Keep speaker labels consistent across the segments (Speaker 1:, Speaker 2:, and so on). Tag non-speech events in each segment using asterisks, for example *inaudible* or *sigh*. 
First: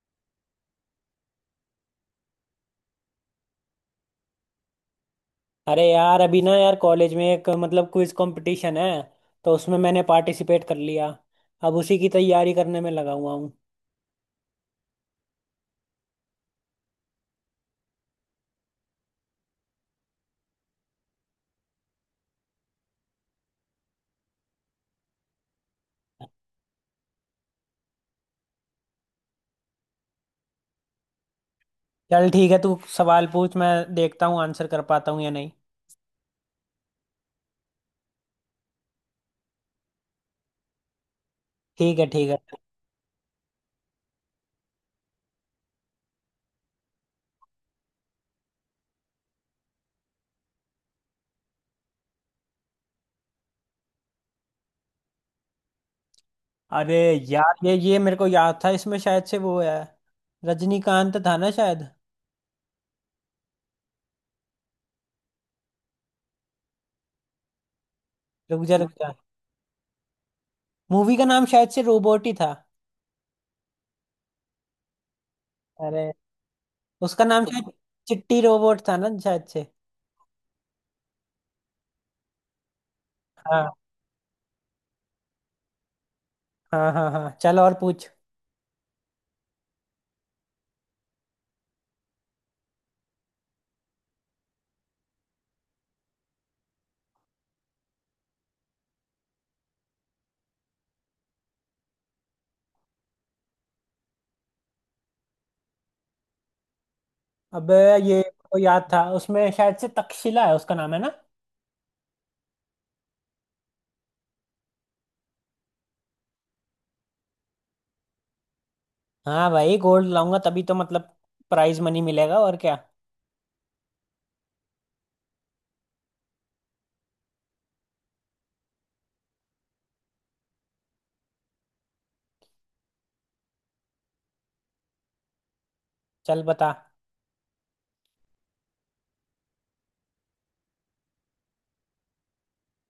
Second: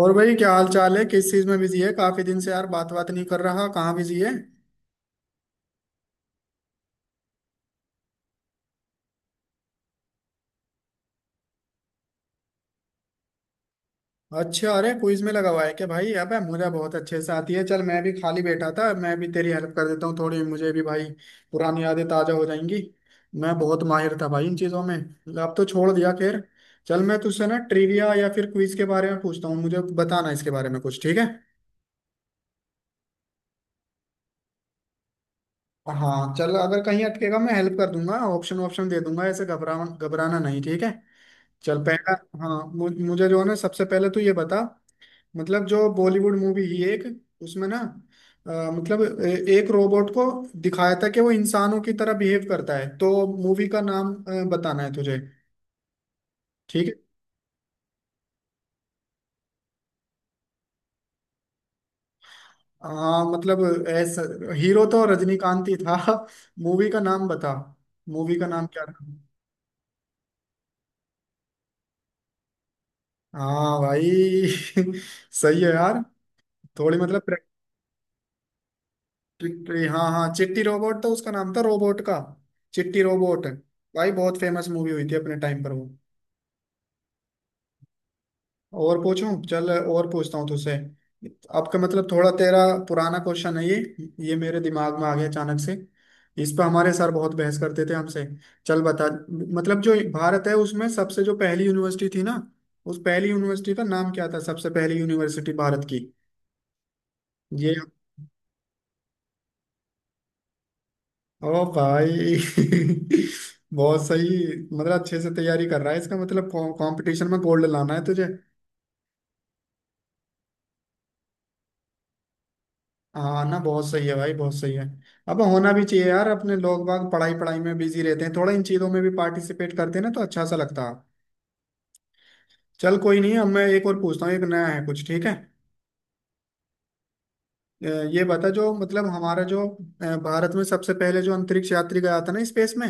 Speaker 1: और भाई क्या हाल चाल है। किस चीज में बिजी है? काफी दिन से यार बात बात नहीं कर रहा। कहाँ बिजी है?
Speaker 2: अरे यार अभी ना यार कॉलेज में एक मतलब क्विज कंपटीशन है। तो उसमें मैंने पार्टिसिपेट कर लिया। अब उसी की तैयारी करने में लगा हुआ हूँ।
Speaker 1: अच्छा, अरे क्विज में लगा हुआ है क्या भाई? अबे मुझे बहुत अच्छे से आती है। चल मैं भी खाली बैठा था, मैं भी तेरी हेल्प कर देता हूँ थोड़ी, मुझे भी भाई पुरानी यादें ताजा हो जाएंगी। मैं बहुत माहिर था भाई इन चीजों में। अब तो छोड़ दिया, खैर। चल मैं तुझसे ना ट्रिविया या फिर क्विज के बारे में पूछता हूँ, मुझे बताना इसके बारे में कुछ। ठीक है?
Speaker 2: चल ठीक है तू सवाल पूछ, मैं देखता हूँ आंसर कर पाता हूँ या नहीं।
Speaker 1: हाँ चल, अगर कहीं अटकेगा मैं हेल्प कर दूंगा, ऑप्शन ऑप्शन दे दूंगा। ऐसे घबरा घबराना नहीं, ठीक है। चल
Speaker 2: ठीक है
Speaker 1: पहला।
Speaker 2: ठीक है।
Speaker 1: हाँ, मुझे जो है ना सबसे पहले तो ये बता, मतलब जो बॉलीवुड मूवी ही एक, उसमें ना मतलब एक रोबोट को दिखाया था कि वो इंसानों की तरह बिहेव करता है, तो मूवी का नाम बताना है तुझे। ठीक है?
Speaker 2: अरे यार ये मेरे को याद था इसमें शायद से वो है रजनीकांत था ना शायद।
Speaker 1: हाँ मतलब ऐसा, हीरो तो रजनीकांत ही था। *laughs* मूवी का नाम बता, मूवी का
Speaker 2: रुक
Speaker 1: नाम
Speaker 2: जा
Speaker 1: क्या
Speaker 2: रुक
Speaker 1: था?
Speaker 2: जा, मूवी का नाम शायद से रोबोट ही था।
Speaker 1: हाँ भाई। *laughs* सही है यार।
Speaker 2: अरे
Speaker 1: थोड़ी मतलब,
Speaker 2: उसका नाम शायद चिट्टी रोबोट था ना शायद से।
Speaker 1: चिट्टी, हाँ हाँ चिट्टी रोबोट तो उसका नाम था, रोबोट का चिट्टी रोबोट।
Speaker 2: हाँ
Speaker 1: भाई बहुत फेमस मूवी हुई थी अपने टाइम पर वो।
Speaker 2: हाँ हाँ हाँ, चल और पूछ।
Speaker 1: और पूछूं? चल और पूछता हूँ तुझसे। आपका मतलब थोड़ा तेरा पुराना क्वेश्चन है ये मेरे दिमाग में आ गया अचानक से। इस पर हमारे सर बहुत बहस करते थे हमसे। चल बता, मतलब जो भारत है उसमें सबसे जो पहली यूनिवर्सिटी थी ना, उस पहली यूनिवर्सिटी का नाम क्या था? सबसे पहली यूनिवर्सिटी भारत की। ये
Speaker 2: अबे ये को याद था उसमें शायद से तक्षशिला है उसका नाम है ना।
Speaker 1: ओ भाई। *laughs* बहुत सही, मतलब अच्छे से तैयारी कर रहा है। इसका मतलब कंपटीशन में गोल्ड लाना है तुझे।
Speaker 2: हाँ भाई गोल्ड लाऊंगा तभी तो मतलब प्राइज मनी मिलेगा और क्या।
Speaker 1: हाँ ना, बहुत सही है भाई, बहुत सही है। अब होना भी चाहिए यार, अपने लोग बाग पढ़ाई पढ़ाई में बिजी रहते हैं, थोड़ा इन चीजों में भी पार्टिसिपेट करते हैं ना तो अच्छा सा लगता है। चल कोई नहीं, अब मैं एक और पूछता हूँ, एक नया है कुछ। ठीक है?
Speaker 2: चल बता।
Speaker 1: अ, ये बता जो मतलब हमारा जो भारत में सबसे पहले जो अंतरिक्ष यात्री गया था ना स्पेस में,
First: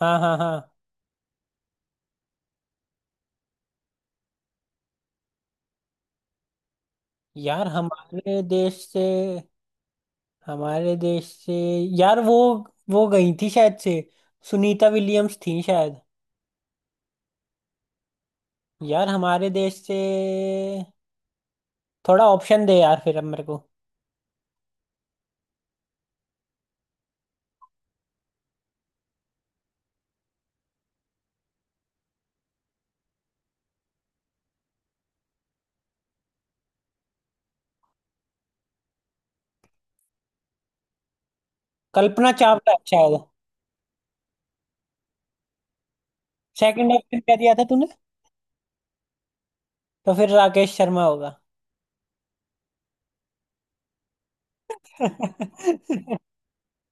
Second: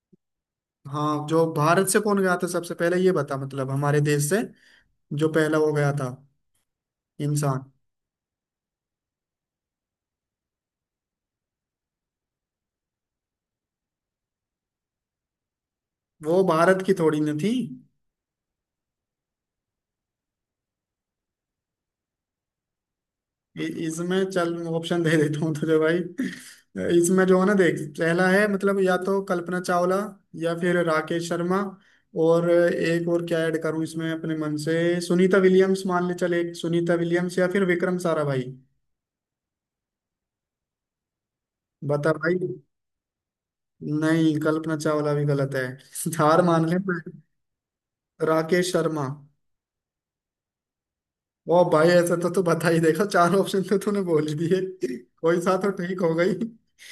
Speaker 2: हाँ हाँ हाँ,
Speaker 1: हाँ, जो भारत से कौन गया था सबसे पहले, ये बता मतलब, हमारे देश से जो पहला वो गया था इंसान।
Speaker 2: यार हमारे देश से, हमारे देश से, यार वो गई थी शायद से, सुनीता विलियम्स थी शायद।
Speaker 1: वो भारत की थोड़ी ना थी।
Speaker 2: यार हमारे देश से, थोड़ा ऑप्शन दे यार फिर अब मेरे को।
Speaker 1: इसमें चल ऑप्शन दे देता हूँ तुझे भाई। *laughs* इसमें जो है ना, देख पहला है मतलब या तो कल्पना चावला या फिर राकेश शर्मा, और एक और क्या ऐड करूं इसमें अपने मन से, सुनीता विलियम्स मान ले, चल एक सुनीता विलियम्स या फिर विक्रम साराभाई। बता
Speaker 2: कल्पना
Speaker 1: भाई।
Speaker 2: चावला है शायद।
Speaker 1: नहीं, कल्पना चावला भी गलत है। *laughs* हार मान ले।
Speaker 2: सेकंड ऑप्शन क्या दिया था तूने?
Speaker 1: राकेश शर्मा?
Speaker 2: तो फिर राकेश शर्मा होगा।
Speaker 1: ओ भाई, ऐसा तो तू बता ही, देखा चार ऑप्शन तो तूने बोल ही दिए। *laughs* कोई सा तो ठीक हो
Speaker 2: *laughs* तू
Speaker 1: गई।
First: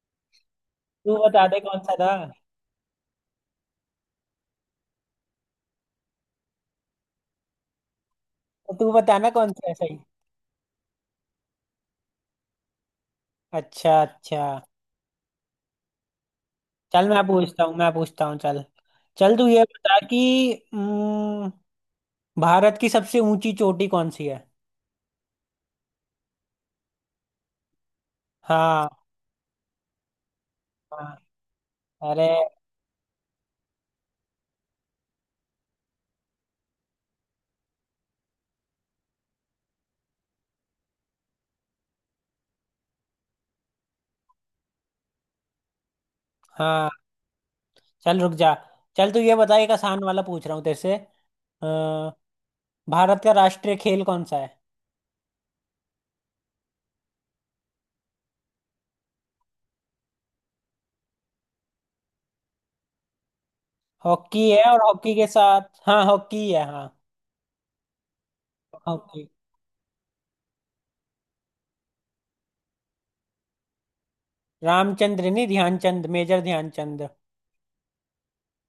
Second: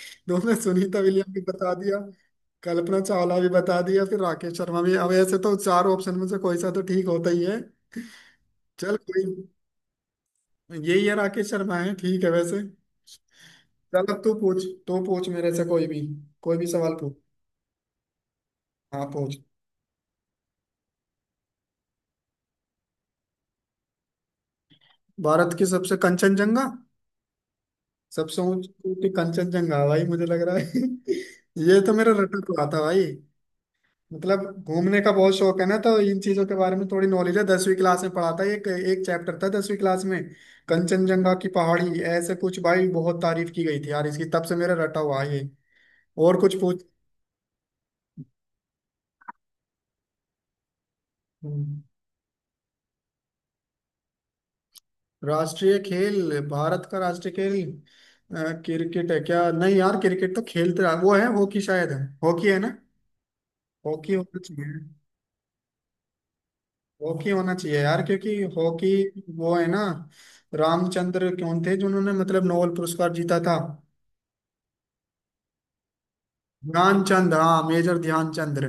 Speaker 1: तुमने सुनीता विलियम भी
Speaker 2: बता दे
Speaker 1: बता
Speaker 2: कौन सा
Speaker 1: दिया,
Speaker 2: था।
Speaker 1: कल्पना चावला भी बता दिया, फिर राकेश शर्मा भी, अब ऐसे तो चार ऑप्शन में से कोई सा तो ठीक होता ही है।
Speaker 2: तो तू
Speaker 1: चल कोई,
Speaker 2: बताना कौन सा है सही।
Speaker 1: यही है, राकेश शर्मा है। ठीक है वैसे।
Speaker 2: अच्छा
Speaker 1: चल अब तू
Speaker 2: अच्छा।
Speaker 1: पूछ, तू पूछ मेरे से कोई भी, कोई भी सवाल
Speaker 2: चल
Speaker 1: पूछ।
Speaker 2: मैं पूछता हूँ, मैं पूछता हूँ चल।
Speaker 1: हाँ पूछ।
Speaker 2: चल तू ये बता कि हम्म, भारत की सबसे ऊंची चोटी कौन सी है?
Speaker 1: भारत की सबसे, कंचनजंगा। सबसे ऊंची
Speaker 2: हाँ
Speaker 1: ऊंची कंचनजंगा भाई, मुझे लग रहा है।
Speaker 2: हाँ
Speaker 1: *laughs* ये तो मेरा
Speaker 2: अरे
Speaker 1: रटक हुआ था भाई। मतलब घूमने का बहुत शौक है ना, तो इन चीजों के बारे में थोड़ी नॉलेज है। दसवीं क्लास में पढ़ा था, एक एक चैप्टर था दसवीं क्लास में, कंचनजंगा की पहाड़ी, ऐसे कुछ भाई बहुत तारीफ की गई थी यार इसकी, तब से मेरा रटा हुआ है ये। और कुछ पूछ।
Speaker 2: हाँ। चल रुक जा, चल तू ये बता, एक आसान वाला पूछ रहा हूँ तेरे से। अ,
Speaker 1: हम्म,
Speaker 2: भारत का राष्ट्रीय खेल कौन सा है?
Speaker 1: राष्ट्रीय खेल, भारत का राष्ट्रीय खेल क्रिकेट है क्या? नहीं यार क्रिकेट तो खेलते रहा, वो है हॉकी, शायद है हॉकी है ना, हॉकी होना
Speaker 2: हॉकी है,
Speaker 1: चाहिए।
Speaker 2: और हॉकी के साथ हाँ हॉकी है हाँ।
Speaker 1: हॉकी होना चाहिए यार क्योंकि हॉकी,
Speaker 2: हॉकी।
Speaker 1: वो है ना रामचंद्र कौन थे जिन्होंने मतलब नोबेल पुरस्कार जीता था।
Speaker 2: रामचंद्र नहीं, ध्यानचंद, मेजर ध्यानचंद।
Speaker 1: ध्यानचंद, हाँ मेजर ध्यानचंद्र।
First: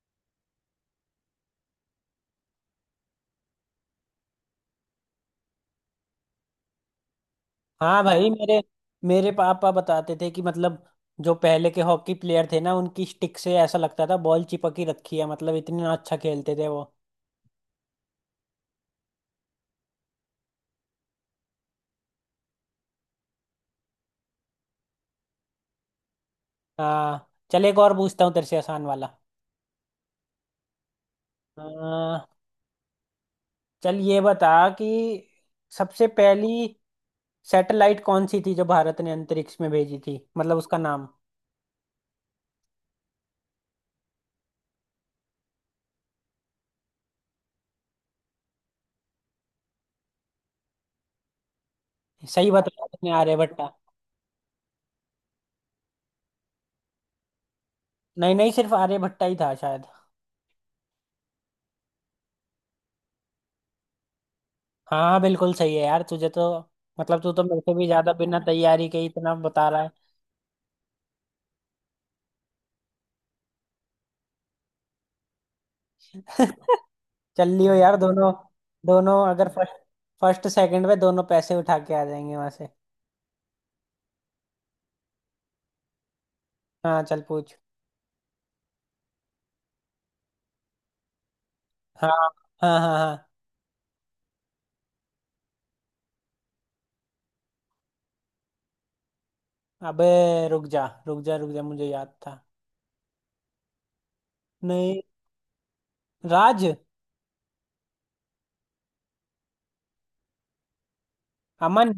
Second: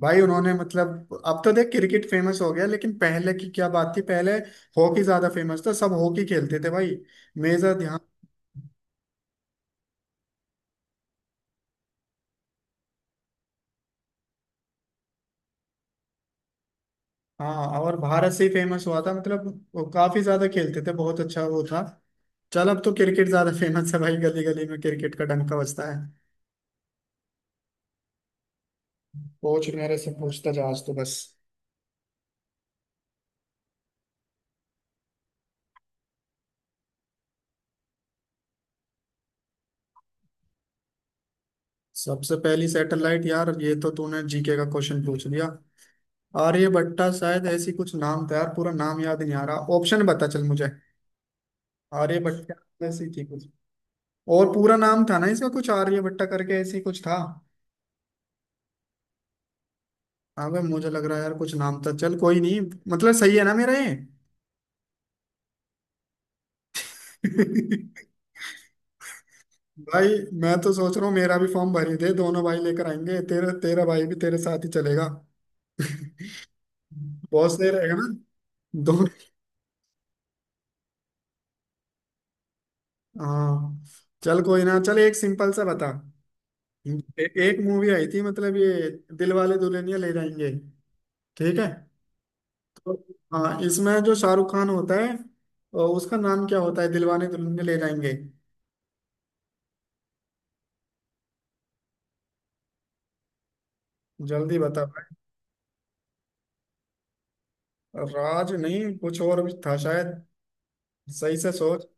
Speaker 1: भाई उन्होंने मतलब, अब तो देख क्रिकेट फेमस हो गया, लेकिन पहले की क्या बात थी, पहले हॉकी ज्यादा फेमस था, सब हॉकी खेलते थे भाई। मेजर ध्यान।
Speaker 2: हाँ भाई मेरे मेरे पापा बताते थे कि मतलब जो पहले के हॉकी प्लेयर थे ना, उनकी स्टिक से ऐसा लगता था बॉल चिपकी रखी है, मतलब इतना अच्छा खेलते थे वो।
Speaker 1: हाँ और भारत से ही फेमस हुआ था मतलब, वो काफी ज्यादा खेलते थे, बहुत अच्छा वो था। चल अब तो क्रिकेट ज्यादा फेमस है भाई, गली गली में क्रिकेट का डंका बजता है।
Speaker 2: हाँ चल एक और पूछता हूँ तेरे से आसान वाला।
Speaker 1: पूछ मेरे से, पूछता जा आज तो बस।
Speaker 2: हाँ चल ये बता कि सबसे पहली सैटेलाइट कौन सी थी जो भारत ने अंतरिक्ष में भेजी थी, मतलब उसका नाम।
Speaker 1: सबसे पहली सैटेलाइट, यार ये तो तूने जीके का क्वेश्चन पूछ लिया। आर्य भट्टा शायद, ऐसी कुछ नाम था यार, पूरा नाम याद नहीं आ रहा, ऑप्शन बता चल मुझे। आर्य
Speaker 2: सही
Speaker 1: भट्टा,
Speaker 2: बताया
Speaker 1: ऐसी
Speaker 2: तुमने,
Speaker 1: थी कुछ,
Speaker 2: आर्यभट्टा।
Speaker 1: और पूरा नाम था ना इसका कुछ आर्य भट्टा करके, ऐसी कुछ था।
Speaker 2: नहीं नहीं, सिर्फ आर्यभट्टा ही था शायद।
Speaker 1: हाँ भाई मुझे लग रहा है यार कुछ नाम था। चल कोई नहीं, मतलब सही है ना मेरा ये।
Speaker 2: हाँ बिल्कुल सही है यार, तुझे तो मतलब तू तो मेरे से भी ज्यादा
Speaker 1: *laughs*
Speaker 2: बिना तैयारी के ही इतना बता रहा
Speaker 1: भाई, मैं तो सोच रहा हूँ मेरा भी फॉर्म भर ही दे, दोनों भाई लेकर आएंगे, तेरा, तेरा भाई भी तेरे साथ ही चलेगा। *laughs*
Speaker 2: है। *laughs* चल
Speaker 1: बहुत सही
Speaker 2: लियो
Speaker 1: रहेगा
Speaker 2: यार,
Speaker 1: ना।
Speaker 2: दोनों,
Speaker 1: दो।
Speaker 2: दोनों अगर फर्स्ट फर्स्ट सेकंड में दोनों पैसे उठा के आ जाएंगे वहां से।
Speaker 1: हाँ चल कोई ना, चल एक सिंपल सा बता।
Speaker 2: हाँ चल
Speaker 1: ए,
Speaker 2: पूछ।
Speaker 1: एक मूवी आई थी मतलब ये दिल वाले दुल्हनिया ले जाएंगे, ठीक है,
Speaker 2: हाँ हाँ
Speaker 1: तो
Speaker 2: हाँ हाँ।
Speaker 1: हाँ इसमें जो शाहरुख खान होता है उसका नाम क्या होता है? दिलवाने दुल्हनिया ले जाएंगे,
Speaker 2: अबे रुक जा रुक जा रुक जा, मुझे याद था।
Speaker 1: जल्दी बता
Speaker 2: नहीं,
Speaker 1: भाई।
Speaker 2: राज।
Speaker 1: राज? नहीं, कुछ और भी था शायद, सही से सोच।
Speaker 2: अमन।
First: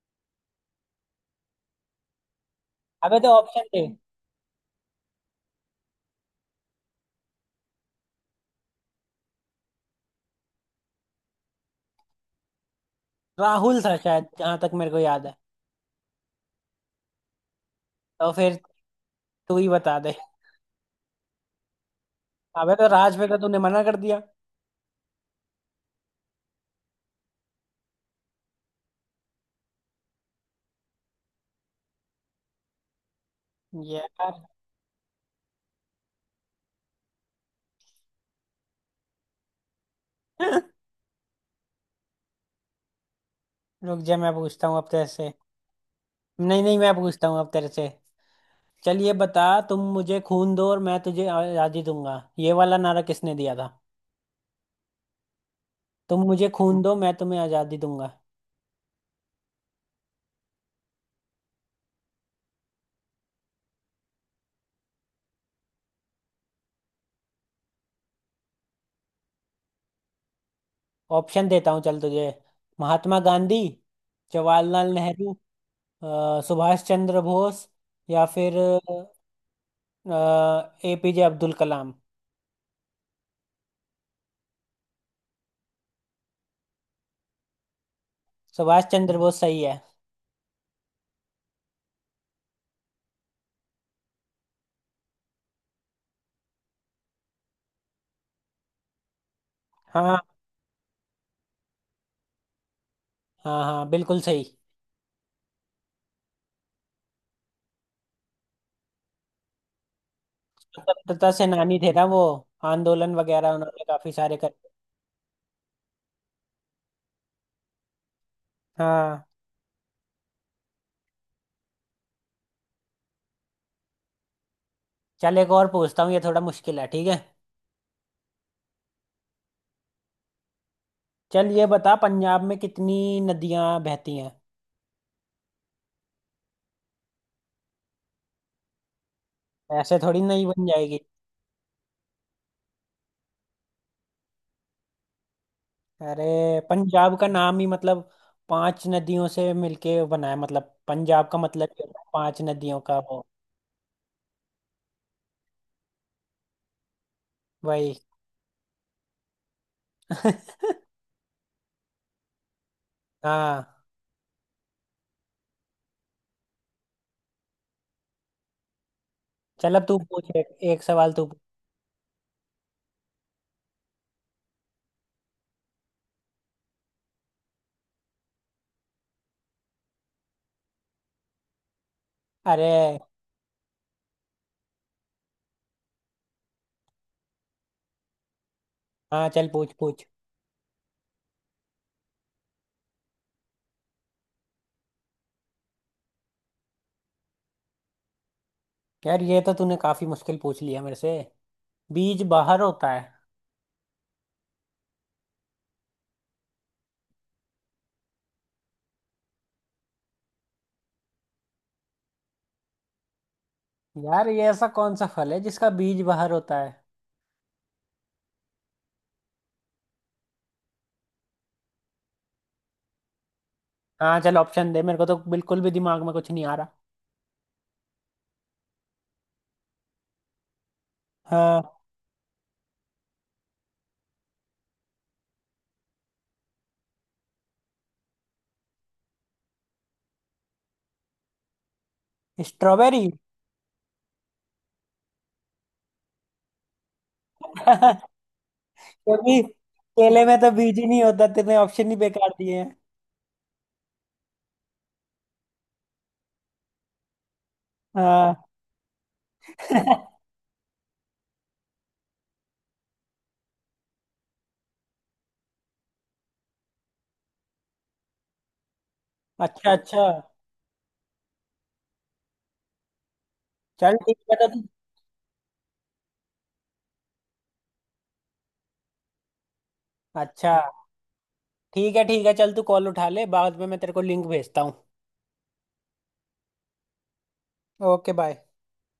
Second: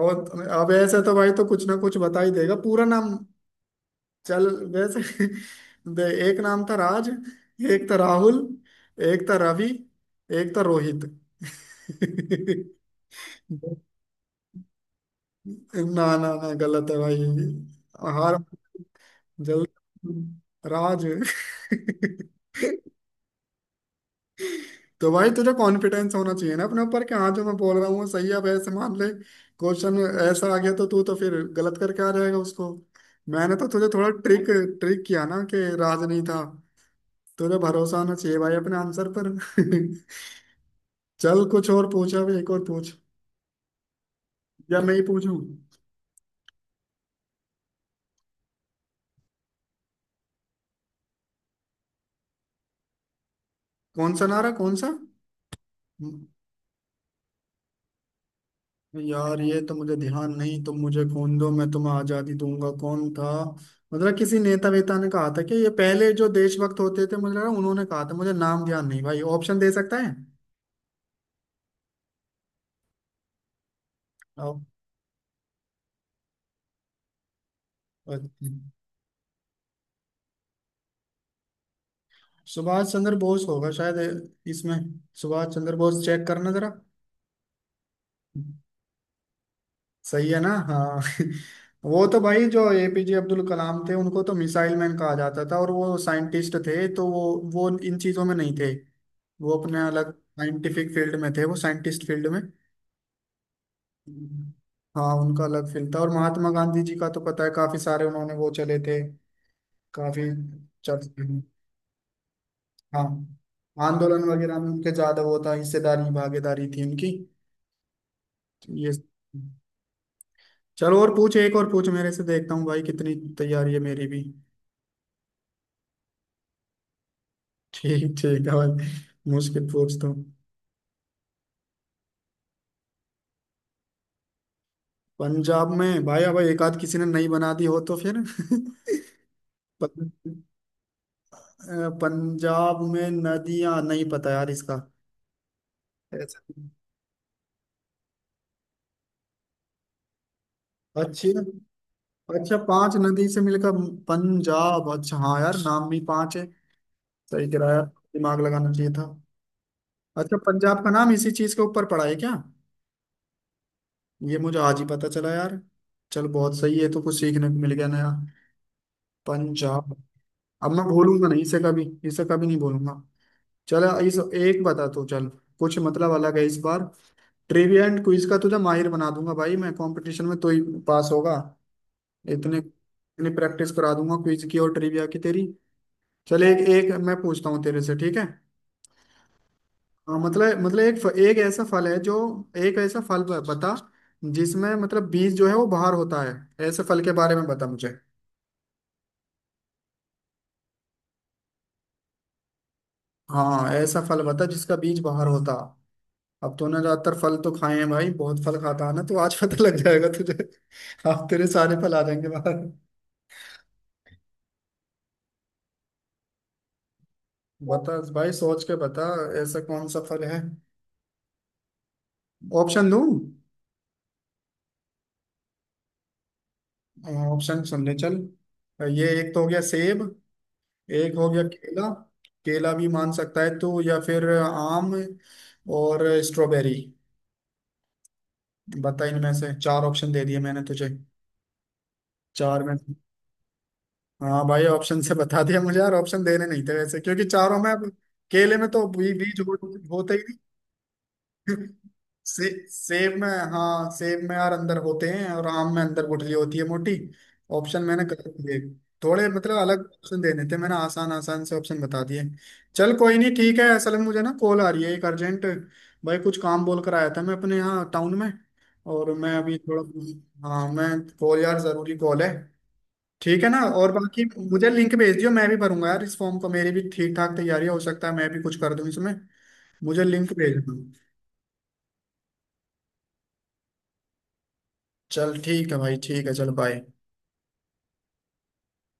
Speaker 1: और अब ऐसे तो भाई तो कुछ ना कुछ बता ही देगा पूरा नाम।
Speaker 2: अबे तो ऑप्शन थे।
Speaker 1: चल वैसे। *laughs* दे, एक नाम था राज, एक था राहुल, एक था रवि, एक था रोहित।
Speaker 2: राहुल
Speaker 1: *laughs*
Speaker 2: था शायद जहां तक मेरे को याद है।
Speaker 1: ना ना ना, गलत है भाई,
Speaker 2: तो
Speaker 1: हार,
Speaker 2: फिर तू
Speaker 1: जल,
Speaker 2: ही बता दे।
Speaker 1: राज।
Speaker 2: अबे तो राज पे तो तूने मना कर दिया।
Speaker 1: तो भाई तुझे कॉन्फिडेंस होना चाहिए ना अपने ऊपर कि हाँ जो मैं बोल रहा हूँ वो सही है। अब ऐसे मान ले क्वेश्चन ऐसा आ गया, तो तू तो फिर गलत करके आ जाएगा उसको। मैंने तो तुझे थोड़ा
Speaker 2: यार
Speaker 1: ट्रिक, ट्रिक किया ना कि राज नहीं था। तुझे भरोसा होना चाहिए भाई अपने आंसर पर। *laughs*
Speaker 2: *laughs*
Speaker 1: चल कुछ और पूछा, अभी एक और पूछ,
Speaker 2: रुक जा, मैं पूछता हूँ
Speaker 1: या
Speaker 2: अब
Speaker 1: मैं ही
Speaker 2: तेरे से।
Speaker 1: पूछूं?
Speaker 2: नहीं नहीं मैं पूछता हूँ अब तेरे से। चल ये बता, तुम मुझे खून दो और मैं तुझे आज़ादी दूंगा, ये वाला नारा किसने दिया था?
Speaker 1: कौन सा नारा, कौन सा?
Speaker 2: तुम मुझे खून दो, मैं तुम्हें आज़ादी दूंगा।
Speaker 1: यार ये तो मुझे ध्यान नहीं, तुम मुझे खून दो मैं तुम्हें आजादी दूंगा, कौन था? मतलब किसी नेता वेता ने कहा था कि, ये पहले जो देशभक्त होते थे मुझे लगा उन्होंने कहा था, मुझे नाम ध्यान नहीं भाई, ऑप्शन दे सकता है।
Speaker 2: ऑप्शन देता हूँ चल तुझे। महात्मा गांधी,
Speaker 1: आओ,
Speaker 2: जवाहरलाल नेहरू, सुभाष चंद्र बोस, या
Speaker 1: अच्छा।
Speaker 2: फिर एपीजे अब्दुल कलाम।
Speaker 1: सुभाष चंद्र बोस होगा शायद इसमें, सुभाष चंद्र बोस चेक करना जरा।
Speaker 2: सुभाष चंद्र बोस सही है।
Speaker 1: सही है ना, हाँ। *laughs* वो तो भाई जो एपीजे अब्दुल कलाम थे उनको तो मिसाइल मैन कहा जाता था, और वो साइंटिस्ट थे, तो वो इन चीजों में नहीं थे, वो अपने अलग
Speaker 2: हाँ
Speaker 1: साइंटिफिक फील्ड में थे, वो साइंटिस्ट फील्ड में।
Speaker 2: हाँ हाँ बिल्कुल सही।
Speaker 1: हाँ उनका अलग फील्ड था। और महात्मा गांधी जी का तो पता है, काफी सारे उन्होंने वो चले थे, काफी चर्चे
Speaker 2: स्वतंत्रता
Speaker 1: में।
Speaker 2: सेनानी थे ना वो,
Speaker 1: हाँ
Speaker 2: आंदोलन वगैरह उन्होंने काफी
Speaker 1: आंदोलन
Speaker 2: सारे कर।
Speaker 1: वगैरह में उनके ज्यादा वो था, हिस्सेदारी भागीदारी थी उनकी तो, ये।
Speaker 2: हाँ
Speaker 1: चलो और पूछ, एक और पूछ मेरे से, देखता हूँ भाई कितनी तैयारी है मेरी भी।
Speaker 2: चल एक और पूछता हूँ, ये थोड़ा मुश्किल है ठीक है।
Speaker 1: ठीक, ठीक है भाई, मुश्किल पूछता हूँ।
Speaker 2: चल ये बता, पंजाब में कितनी नदियां बहती हैं?
Speaker 1: पंजाब में भाई अब एक आध किसी ने नहीं बना दी हो तो फिर।
Speaker 2: ऐसे थोड़ी नहीं
Speaker 1: *laughs*
Speaker 2: बन जाएगी।
Speaker 1: पंजाब में नदियां, नहीं पता यार इसका,
Speaker 2: अरे
Speaker 1: ऐसा-।
Speaker 2: पंजाब का नाम ही मतलब पांच नदियों से मिलके बना है, मतलब पंजाब
Speaker 1: अच्छी,
Speaker 2: का मतलब ही होता है पांच
Speaker 1: अच्छा
Speaker 2: नदियों
Speaker 1: पांच
Speaker 2: का वो।
Speaker 1: नदी से मिलकर पंजाब, अच्छा हाँ यार नाम भी पांच है, सही कह रहा यार,
Speaker 2: वही।
Speaker 1: दिमाग लगाना चाहिए था। अच्छा
Speaker 2: *laughs*
Speaker 1: पंजाब का नाम इसी चीज के ऊपर पड़ा है क्या?
Speaker 2: हाँ
Speaker 1: ये मुझे आज ही पता चला यार। चल बहुत सही है, तो कुछ सीखने को मिल गया नया।
Speaker 2: चल अब
Speaker 1: पंजाब।
Speaker 2: तू पूछ, एक,
Speaker 1: अब
Speaker 2: एक
Speaker 1: मैं
Speaker 2: सवाल तू
Speaker 1: भूलूंगा
Speaker 2: पूछ।
Speaker 1: नहीं इसे कभी, इसे कभी नहीं भूलूंगा। चल इस एक बता तू, चल कुछ मतलब अलग है इस बार। ट्रिविया एंड क्विज का तुझे माहिर बना दूंगा भाई, मैं कंपटीशन में तो ही पास होगा। इतने,
Speaker 2: अरे
Speaker 1: इतनी प्रैक्टिस करा दूंगा क्विज की और ट्रिविया की तेरी। चल एक एक मैं पूछता हूँ तेरे से, ठीक है।
Speaker 2: हाँ चल पूछ पूछ।
Speaker 1: हाँ, मतलब एक एक ऐसा फल है जो, एक ऐसा फल बता जिसमें मतलब बीज जो है वो बाहर होता है, ऐसे फल के बारे में बता मुझे।
Speaker 2: यार ये तो तूने काफी मुश्किल पूछ लिया मेरे से। बीज बाहर होता है।
Speaker 1: हाँ ऐसा फल बता जिसका बीज बाहर होता। अब तूने ज्यादातर फल तो खाए हैं भाई, बहुत फल खाता है ना तो आज पता लग जाएगा तुझे। *laughs* अब तेरे सारे फल आ जाएंगे बाहर।
Speaker 2: यार ये ऐसा कौन सा फल है जिसका बीज बाहर होता है?
Speaker 1: बता भाई, सोच के बता, ऐसा कौन सा फल है? ऑप्शन दूं?
Speaker 2: हाँ चल ऑप्शन दे, मेरे को तो बिल्कुल भी दिमाग में कुछ नहीं आ रहा।
Speaker 1: ऑप्शन सुनने चल, ये एक तो हो गया सेब, एक हो गया
Speaker 2: हाँ।
Speaker 1: केला, केला भी मान सकता है तू, या फिर आम, और स्ट्रॉबेरी। बता इनमें से, चार ऑप्शन दे दिए मैंने तुझे, चार में।
Speaker 2: स्ट्रॉबेरी। *laughs*
Speaker 1: हाँ भाई, ऑप्शन से बता दिया मुझे यार, ऑप्शन देने नहीं थे वैसे क्योंकि चारों में, अब
Speaker 2: क्योंकि
Speaker 1: केले में तो बीज होते
Speaker 2: केले में
Speaker 1: ही
Speaker 2: तो बीज ही नहीं होता, तेरे
Speaker 1: नहीं। *laughs*
Speaker 2: ऑप्शन ही बेकार दिए हैं।
Speaker 1: सेब में, हाँ सेब में यार अंदर होते हैं, और आम में अंदर गुठली होती है मोटी। ऑप्शन मैंने कर
Speaker 2: हाँ
Speaker 1: दिए थोड़े, मतलब अलग ऑप्शन
Speaker 2: *laughs*
Speaker 1: देने थे मैंने, आसान आसान से ऑप्शन बता दिए। चल कोई नहीं, ठीक है, असल में मुझे ना कॉल आ रही है एक अर्जेंट, भाई कुछ काम बोल कर आया था मैं अपने यहाँ टाउन में, और मैं अभी
Speaker 2: अच्छा
Speaker 1: थोड़ा,
Speaker 2: अच्छा,
Speaker 1: हाँ मैं कॉल, यार जरूरी कॉल है, ठीक है ना, और
Speaker 2: चल ठीक
Speaker 1: बाकी
Speaker 2: है तो तू।
Speaker 1: मुझे लिंक भेज दियो, मैं भी भरूंगा यार इस फॉर्म को, मेरी भी ठीक ठाक तैयारी है, हो सकता है मैं भी कुछ कर दूं इसमें, मुझे लिंक
Speaker 2: अच्छा
Speaker 1: भेज दो।
Speaker 2: ठीक है ठीक है, चल तू कॉल उठा ले, बाद में मैं तेरे को लिंक भेजता हूँ।
Speaker 1: चल ठीक है भाई, ठीक है, चल बाय।
Speaker 2: Okay bye.